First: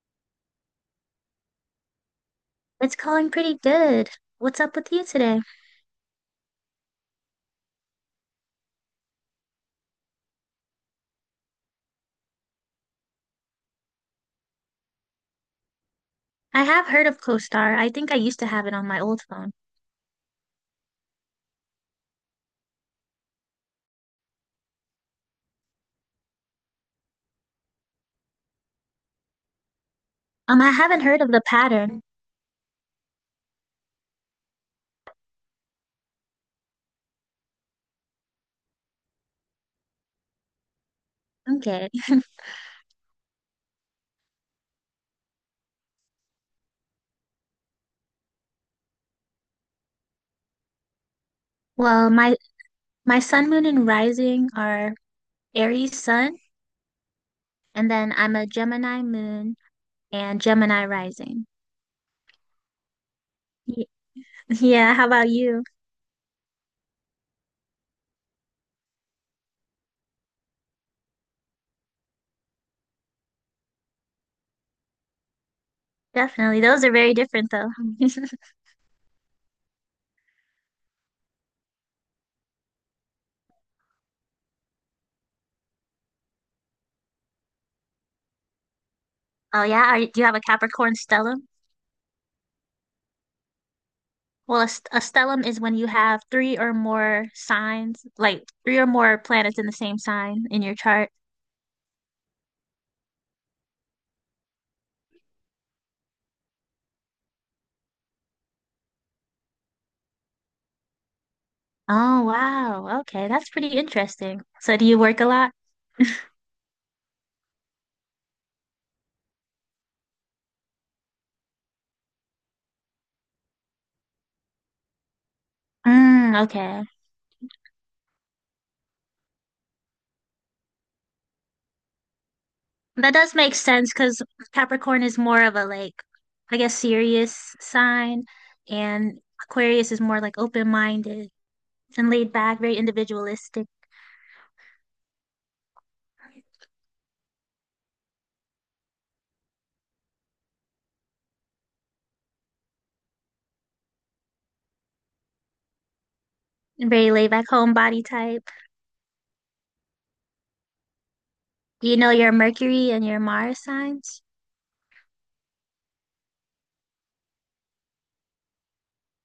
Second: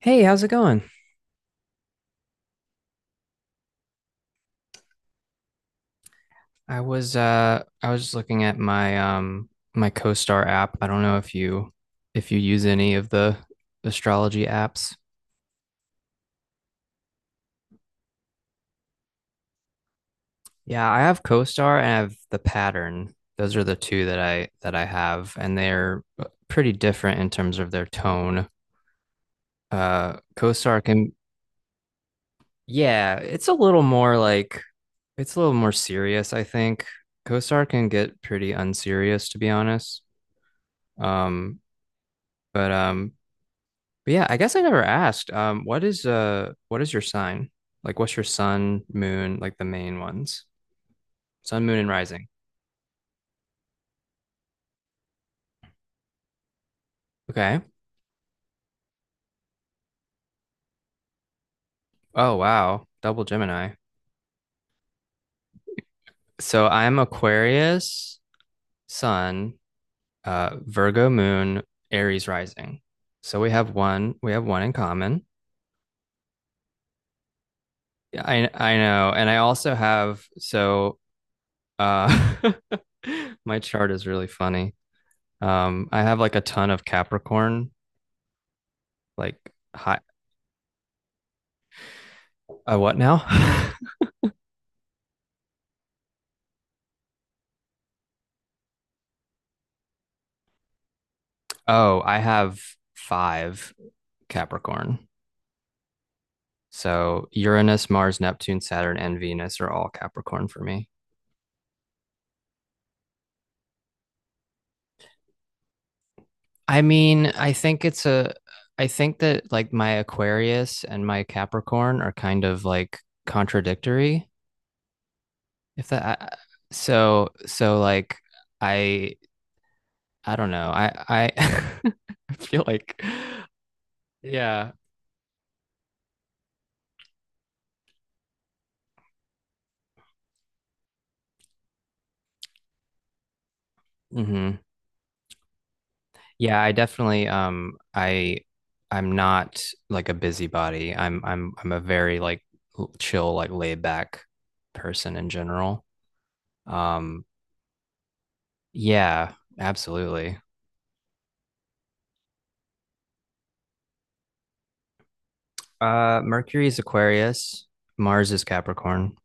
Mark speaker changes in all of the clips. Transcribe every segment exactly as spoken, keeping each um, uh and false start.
Speaker 1: Hey, how's it going?
Speaker 2: It's calling pretty good. What's up with you today?
Speaker 1: I was uh I was just looking at my um my CoStar app. I don't know if you if you use any of the astrology apps.
Speaker 2: I have heard of CoStar. I think I used to have it on my old phone.
Speaker 1: Yeah, I have CoStar and I have the Pattern. Those are the two that I that I have, and they're uh, pretty different in terms of their tone. Uh
Speaker 2: Um, I
Speaker 1: CoStar
Speaker 2: haven't
Speaker 1: can
Speaker 2: heard of the pattern.
Speaker 1: yeah, it's a little more like it's a little more serious, I think. CoStar can get pretty unserious, to be honest. Um,
Speaker 2: Okay.
Speaker 1: but um, But yeah, I guess I never asked. Um, what is uh what is your sign? Like what's your sun, moon, like the main ones? Sun, moon, and
Speaker 2: Well,
Speaker 1: rising.
Speaker 2: my my sun, moon, and rising are Aries sun,
Speaker 1: Okay.
Speaker 2: and then I'm a Gemini moon and Gemini rising.
Speaker 1: Oh wow. Double Gemini.
Speaker 2: Ye- Yeah, how about you?
Speaker 1: So I'm Aquarius, sun, uh, Virgo moon, Aries rising. So we have one, we have one in common.
Speaker 2: Definitely. Those are very different though.
Speaker 1: Yeah, I I know. And I also have so uh my chart is really funny. Um, I have like a ton of Capricorn, like
Speaker 2: Oh yeah, are,
Speaker 1: high
Speaker 2: you- do you have a Capricorn stellium?
Speaker 1: a what now?
Speaker 2: Well, a, st- a stellium is when you have three or more signs, like three or more planets in the same sign in your chart.
Speaker 1: Oh, I have five Capricorn. So Uranus, Mars, Neptune, Saturn, and Venus are all Capricorn for me.
Speaker 2: Oh, wow. Okay, that's pretty interesting. So do you work a lot?
Speaker 1: I mean, I think it's a, I think that like my Aquarius and my Capricorn are kind of like contradictory. If that, I,
Speaker 2: Mm, okay.
Speaker 1: so, so like I, I don't know. I, I, I feel like,
Speaker 2: That does make sense because
Speaker 1: yeah.
Speaker 2: Capricorn is more of a like, I guess, serious sign, and Aquarius is more like open-minded and laid back, very individualistic,
Speaker 1: Mm-hmm. Yeah, I definitely um I I'm not like a busybody. I'm I'm I'm a very like l- chill, like laid back person in general.
Speaker 2: and very
Speaker 1: Um
Speaker 2: laid back homebody type.
Speaker 1: yeah, absolutely.
Speaker 2: Do you know your Mercury and your Mars signs?
Speaker 1: Uh Mercury is Aquarius, Mars is Capricorn.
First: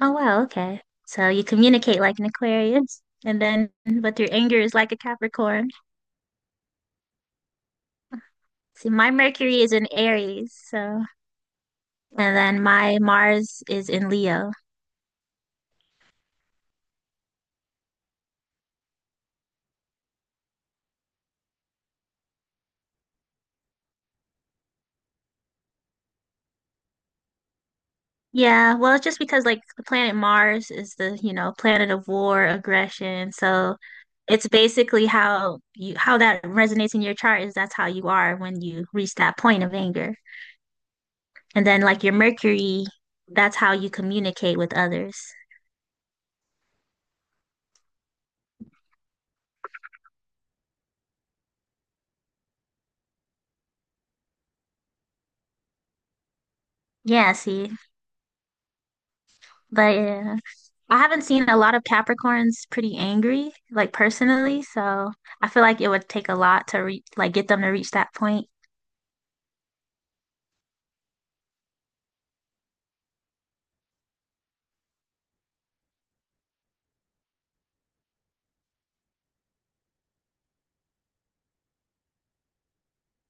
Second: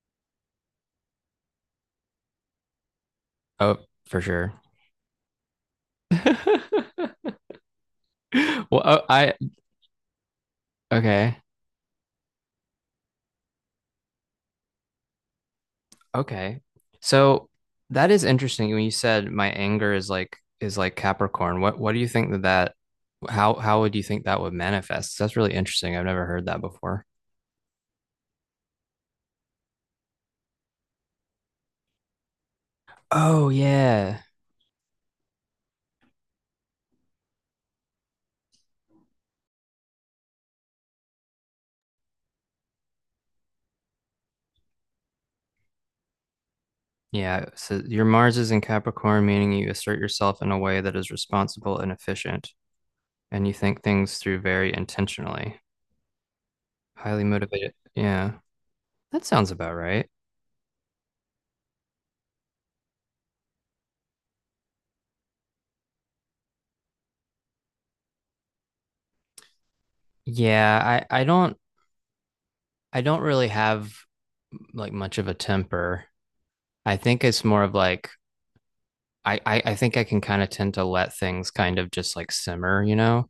Speaker 2: Oh, wow, okay. So you communicate like an Aquarius, and then
Speaker 1: Oh,
Speaker 2: but
Speaker 1: for
Speaker 2: your
Speaker 1: sure.
Speaker 2: anger is like a Capricorn.
Speaker 1: Well,
Speaker 2: See,
Speaker 1: oh,
Speaker 2: my
Speaker 1: I
Speaker 2: Mercury is in Aries, so.
Speaker 1: okay.
Speaker 2: And then my Mars is in Leo.
Speaker 1: Okay. So that is interesting when you said my anger is like is like Capricorn. What what do you think that that how how would you think that would manifest? That's really interesting. I've never heard that before.
Speaker 2: Yeah, well, it's just because like the planet Mars is the, you know, planet of war, aggression.
Speaker 1: Oh
Speaker 2: So
Speaker 1: yeah.
Speaker 2: it's basically how you how that resonates in your chart is that's how you are when you reach that point of anger. And then like your Mercury, that's how you communicate with others.
Speaker 1: Yeah, so your Mars is in Capricorn, meaning you assert yourself in a way that is responsible and efficient, and you think things through very intentionally. Highly
Speaker 2: Yeah, see.
Speaker 1: motivated. Yeah. That sounds about
Speaker 2: But
Speaker 1: right.
Speaker 2: yeah. I haven't seen a lot of Capricorns pretty angry, like personally, so I feel like it would take a lot to re like get them to reach that point.
Speaker 1: Yeah, I I don't I don't really have like much of a temper. I think it's more of like I I, I think I can kind of tend to let things kind of just like simmer, you know.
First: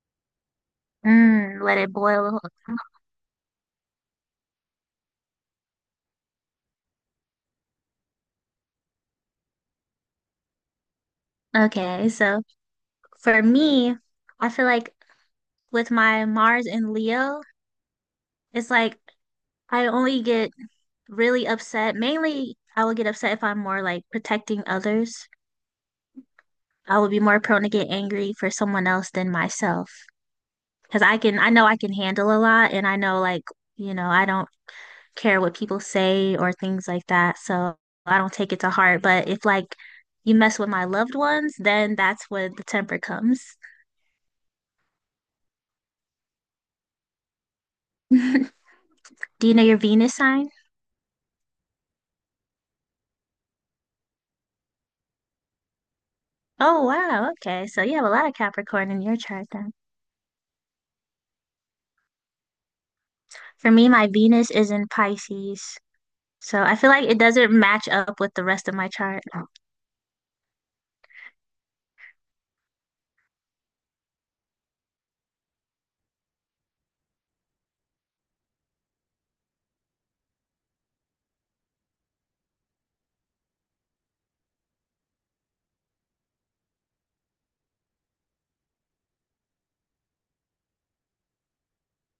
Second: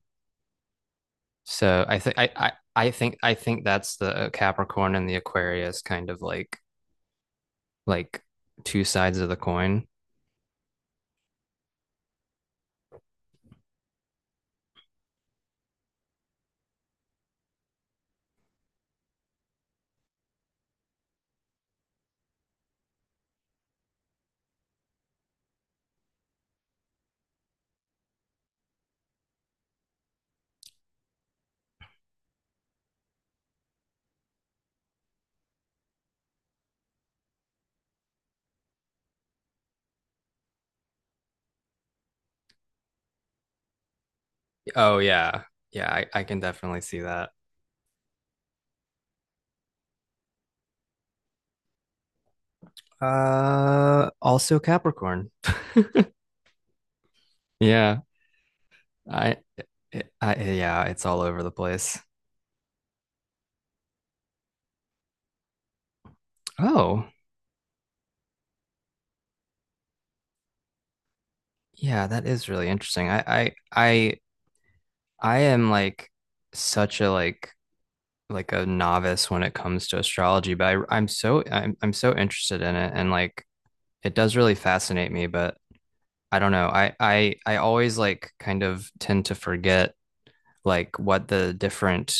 Speaker 2: Mm, let
Speaker 1: So
Speaker 2: it
Speaker 1: I think I
Speaker 2: boil.
Speaker 1: I I think I think that's the Capricorn and the Aquarius kind of like like two sides of the coin.
Speaker 2: Okay, so for me, I feel like with my Mars and Leo, it's like I only get really upset. Mainly, I will get upset if I'm more like protecting others. I will be more prone to get angry for someone else than myself because I can, I know I can handle a lot and I know like, you know, I don't care what people say or things like that. So I don't take it to heart. But if like you mess with my loved ones, then that's where the temper comes.
Speaker 1: Oh yeah. Yeah, I, I can definitely see that.
Speaker 2: Do you know your Venus sign?
Speaker 1: Uh also Capricorn.
Speaker 2: Oh, wow. Okay. So you
Speaker 1: Yeah.
Speaker 2: have a lot of Capricorn in your
Speaker 1: I,
Speaker 2: chart then.
Speaker 1: it, I yeah, it's all over the place.
Speaker 2: For me, my Venus is in Pisces. So I feel like
Speaker 1: Oh,
Speaker 2: it doesn't match up with the rest of my chart.
Speaker 1: yeah, that is really interesting. I I I I am like such a like like a novice when it comes to astrology, but I, I'm so I'm I'm so interested in it and like it does really fascinate me, but I don't know. I I I always like kind of tend to forget like what the different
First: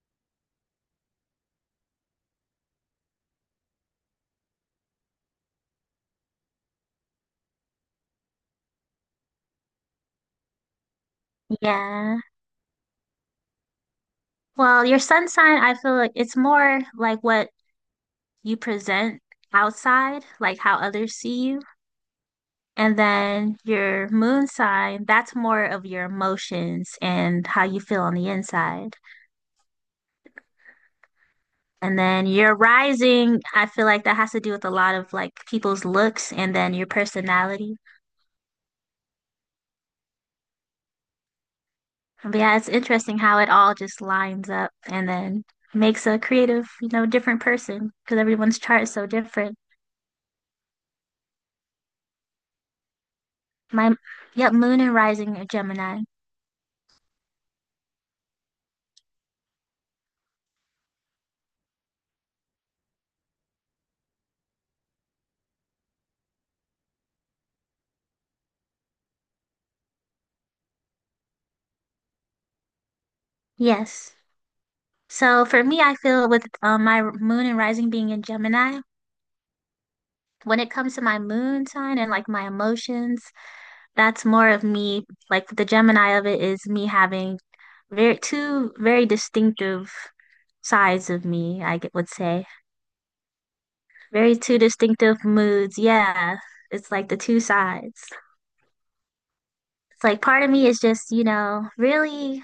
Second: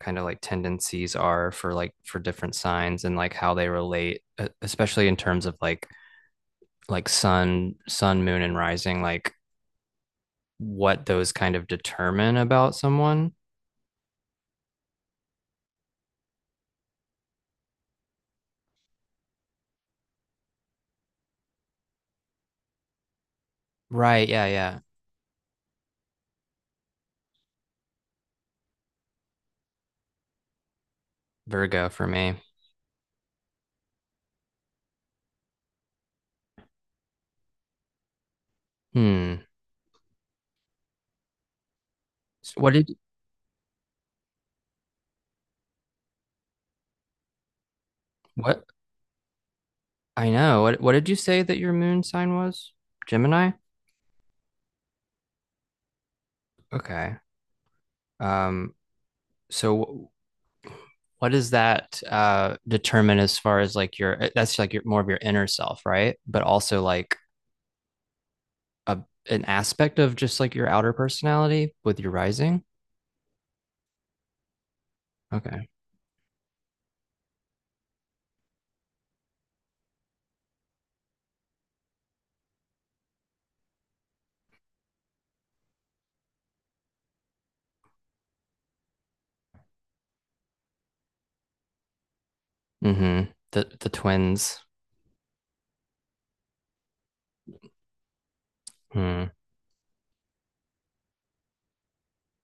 Speaker 1: kind of like tendencies are for like for different signs and like how they relate, e- especially in terms of like like sun sun moon and rising, like what those kind of
Speaker 2: Yeah.
Speaker 1: determine about someone.
Speaker 2: Well, your sun sign, I feel like it's more like what you present outside, like how others see you. And then your
Speaker 1: Right, yeah,
Speaker 2: moon
Speaker 1: yeah.
Speaker 2: sign, that's more of your emotions and how you feel on the inside.
Speaker 1: Virgo
Speaker 2: And
Speaker 1: for
Speaker 2: then
Speaker 1: me.
Speaker 2: your rising, I feel like that has to do with a lot of like people's looks and then your personality.
Speaker 1: Hmm.
Speaker 2: But
Speaker 1: S-
Speaker 2: yeah, it's
Speaker 1: What did
Speaker 2: interesting how it all just lines up and then makes a creative, you know, different person because everyone's
Speaker 1: what
Speaker 2: chart is so different.
Speaker 1: I know. What what did you say that your moon sign was? Gemini?
Speaker 2: My, yep, moon and rising are Gemini.
Speaker 1: Okay. Um, so wh- what does that uh determine as far as like your uh, that's like your more of your inner self, right? But also like a an aspect of just like your outer personality with your rising?
Speaker 2: Yes. So for
Speaker 1: Okay.
Speaker 2: me, I feel with um, my moon and rising being in Gemini, when it comes to my moon sign and like my emotions, that's more of me, like the Gemini of it is me having very two very distinctive sides of me, I g- would say.
Speaker 1: Mm-hmm. The the
Speaker 2: Very two
Speaker 1: twins.
Speaker 2: distinctive moods. Yeah, it's like the two sides.
Speaker 1: Hmm.
Speaker 2: It's like part of me is just, you know, really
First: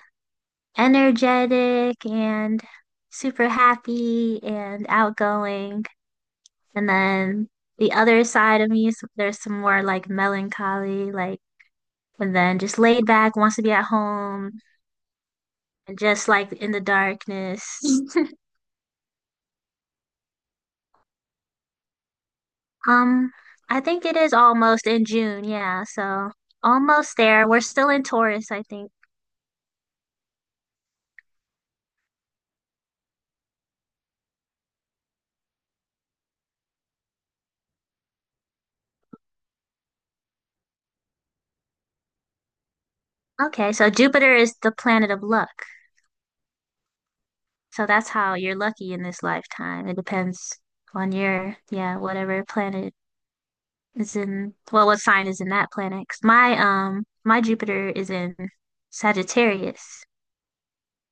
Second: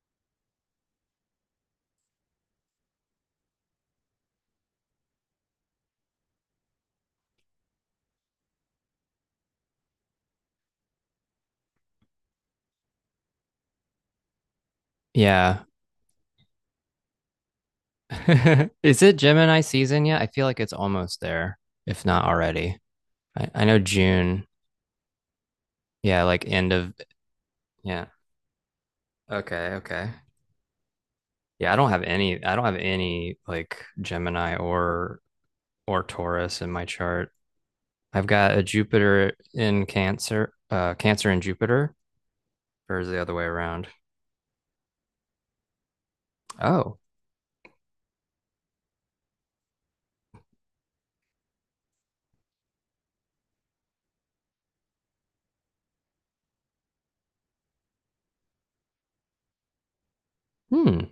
Speaker 2: energetic and super happy and outgoing. And then the other side of me is there's some more like melancholy, like, and then just laid back, wants to be at home
Speaker 1: Yeah.
Speaker 2: and just like in the darkness.
Speaker 1: Is it Gemini season yet? I feel like it's almost there, if not already.
Speaker 2: Um,
Speaker 1: I, I know
Speaker 2: I think it is
Speaker 1: June.
Speaker 2: almost in June, yeah,
Speaker 1: Yeah,
Speaker 2: so
Speaker 1: like end of
Speaker 2: almost there. We're still in
Speaker 1: Yeah.
Speaker 2: Taurus, I think.
Speaker 1: Okay. Okay. Yeah, I don't have any. I don't have any like Gemini or or Taurus in my chart. I've got a Jupiter in Cancer, uh, Cancer in Jupiter, or is it the other way
Speaker 2: Okay,
Speaker 1: around?
Speaker 2: so Jupiter is the planet of luck.
Speaker 1: Oh,
Speaker 2: So that's how you're lucky in this lifetime. It depends on your, yeah, whatever planet is in, well, what sign is in that planet. 'Cause my um my Jupiter is in Sagittarius.
Speaker 1: hmm.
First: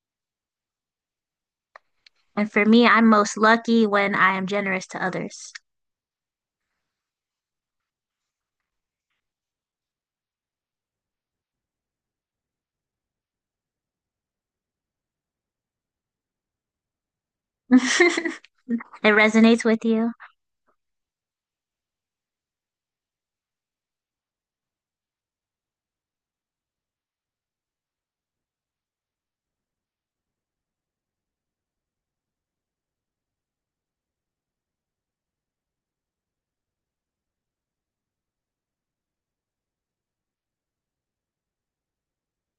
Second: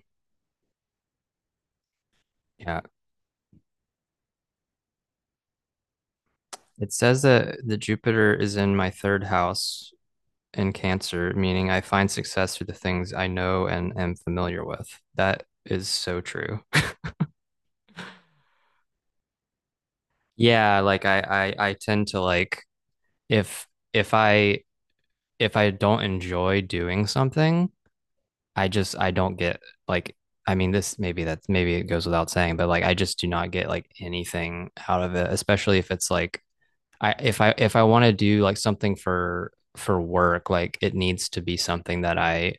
Speaker 2: And for
Speaker 1: Yeah.
Speaker 2: me, I'm most lucky when I am generous to others.
Speaker 1: It says that the Jupiter is in my third house in Cancer, meaning I find success through the things I know and am familiar with. That is so true.
Speaker 2: It resonates with you.
Speaker 1: Yeah, like I I, I tend to like if if I if I don't enjoy doing something, I just I don't get like I mean this maybe that's maybe it goes without saying, but like I just do not get like anything out of it, especially if it's like I if I if I want to do like something for for work, like it needs to be something that I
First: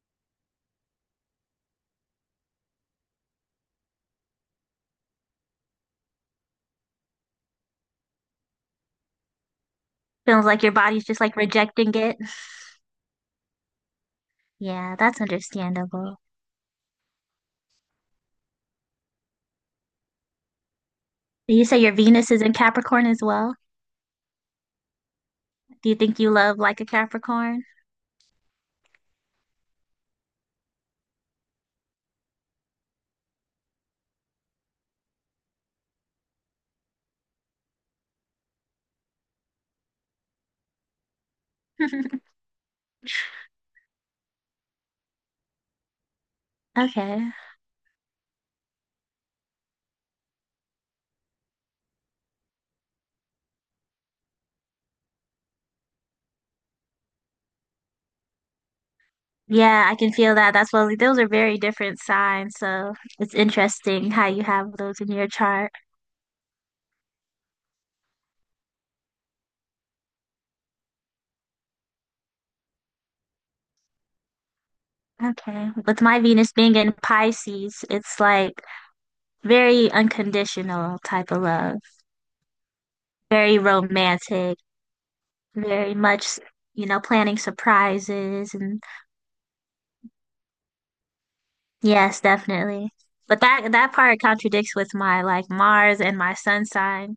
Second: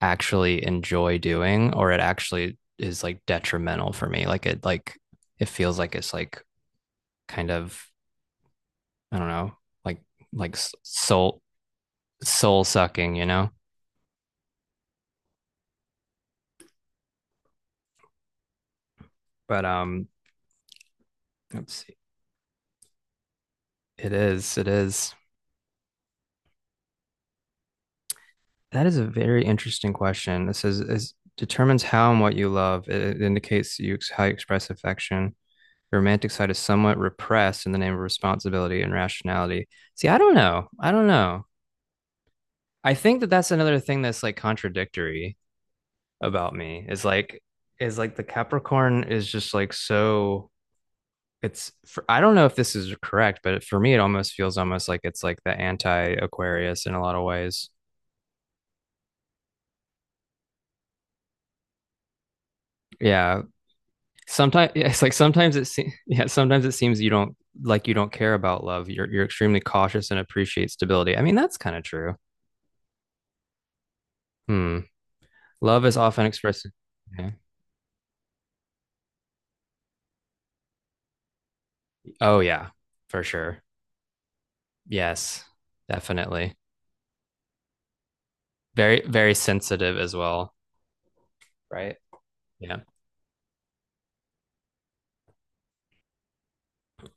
Speaker 1: actually enjoy doing or it actually is like detrimental for me. Like it like it feels like it's like kind of I don't know, like
Speaker 2: Feels
Speaker 1: like
Speaker 2: like your body's just like
Speaker 1: soul
Speaker 2: rejecting it.
Speaker 1: soul sucking, you know?
Speaker 2: Yeah, that's understandable.
Speaker 1: But um
Speaker 2: You
Speaker 1: let's
Speaker 2: say your
Speaker 1: see
Speaker 2: Venus is in Capricorn as well.
Speaker 1: It is. It is.
Speaker 2: Do you think you love like a Capricorn?
Speaker 1: That is a very interesting question. This is, is determines how and what you love. It, it indicates you ex- how you express affection. The romantic side is somewhat repressed in the name of responsibility and rationality. See, I don't know. I don't know. I think that that's another thing that's like contradictory about me is
Speaker 2: Okay.
Speaker 1: like is like the Capricorn is just like so it's for, I don't know if this is correct, but for me it almost feels almost like it's like the anti-Aquarius in a lot of ways.
Speaker 2: Yeah, I can feel that. That's well, those are very different signs, so it's
Speaker 1: Yeah,
Speaker 2: interesting how you
Speaker 1: sometimes
Speaker 2: have those
Speaker 1: it's
Speaker 2: in
Speaker 1: like
Speaker 2: your
Speaker 1: sometimes it
Speaker 2: chart.
Speaker 1: seems yeah sometimes it seems you don't like you don't care about love you're you're extremely cautious and appreciate stability. I mean that's kind of true. Hmm.
Speaker 2: Okay.
Speaker 1: Love is
Speaker 2: With my
Speaker 1: often
Speaker 2: Venus
Speaker 1: expressed
Speaker 2: being in
Speaker 1: yeah.
Speaker 2: Pisces, it's like very unconditional type of love,
Speaker 1: Oh yeah, for
Speaker 2: very
Speaker 1: sure.
Speaker 2: romantic,
Speaker 1: Yes,
Speaker 2: very much,
Speaker 1: definitely.
Speaker 2: you know, planning surprises and
Speaker 1: Very very sensitive as well, right.
Speaker 2: yes,
Speaker 1: Yeah,
Speaker 2: definitely. But that that part contradicts with my like Mars and my sun sign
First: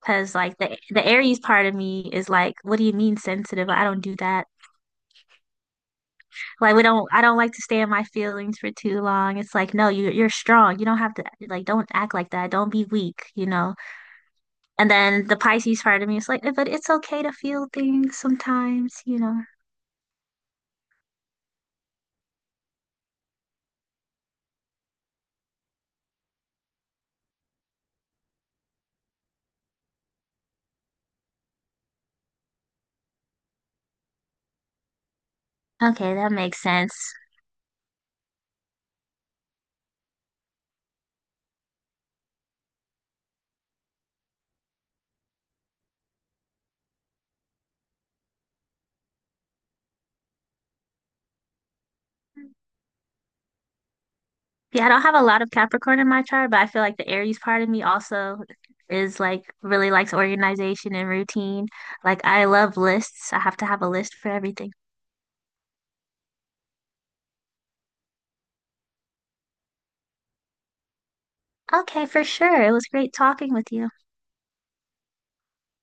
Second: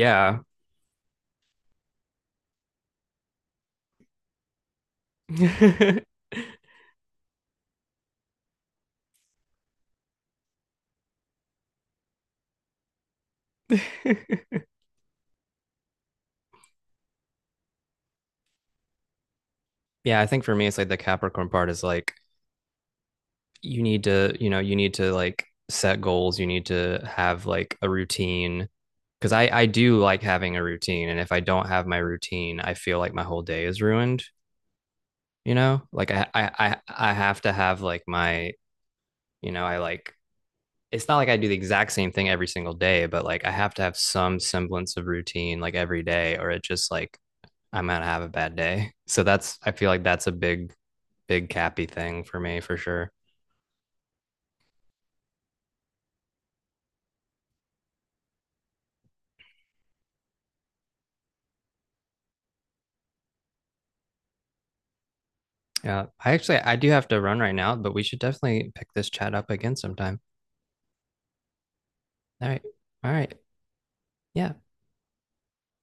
Speaker 2: because like the the Aries part of me is like, what do you mean sensitive? I don't do that. Like we don't I don't like to stay in my feelings for too long. It's like, no, you you're strong. You don't have to like don't act like that. Don't be weak, you know. And then the Pisces part of me is like, "Eh, but it's okay to feel things sometimes, you know.
Speaker 1: Yeah, I think for me it's like the Capricorn part is like you need to, you know, you need to like set goals, you need to have like a routine because i i do like having a routine and if I don't have my routine I feel like my whole day is ruined. You know like
Speaker 2: Okay,
Speaker 1: i
Speaker 2: that
Speaker 1: i
Speaker 2: makes sense.
Speaker 1: i, I have to have like my, you know, I like it's not like I do the exact same thing every single day but like I have to have some semblance of routine like every day or it just like I'm gonna have a bad day. So that's, I feel like that's a big big cappy thing for me for sure.
Speaker 2: Yeah, I don't have a lot of Capricorn in my chart, but I feel like the Aries part of me also is like really likes organization and routine. Like I love lists. I have to have a list for everything.
Speaker 1: Yeah, I actually I do have to run right now, but we should definitely pick this chat up again sometime.
Speaker 2: Okay, for
Speaker 1: All
Speaker 2: sure.
Speaker 1: right.
Speaker 2: It was
Speaker 1: All
Speaker 2: great
Speaker 1: right.
Speaker 2: talking with you.
Speaker 1: Yeah.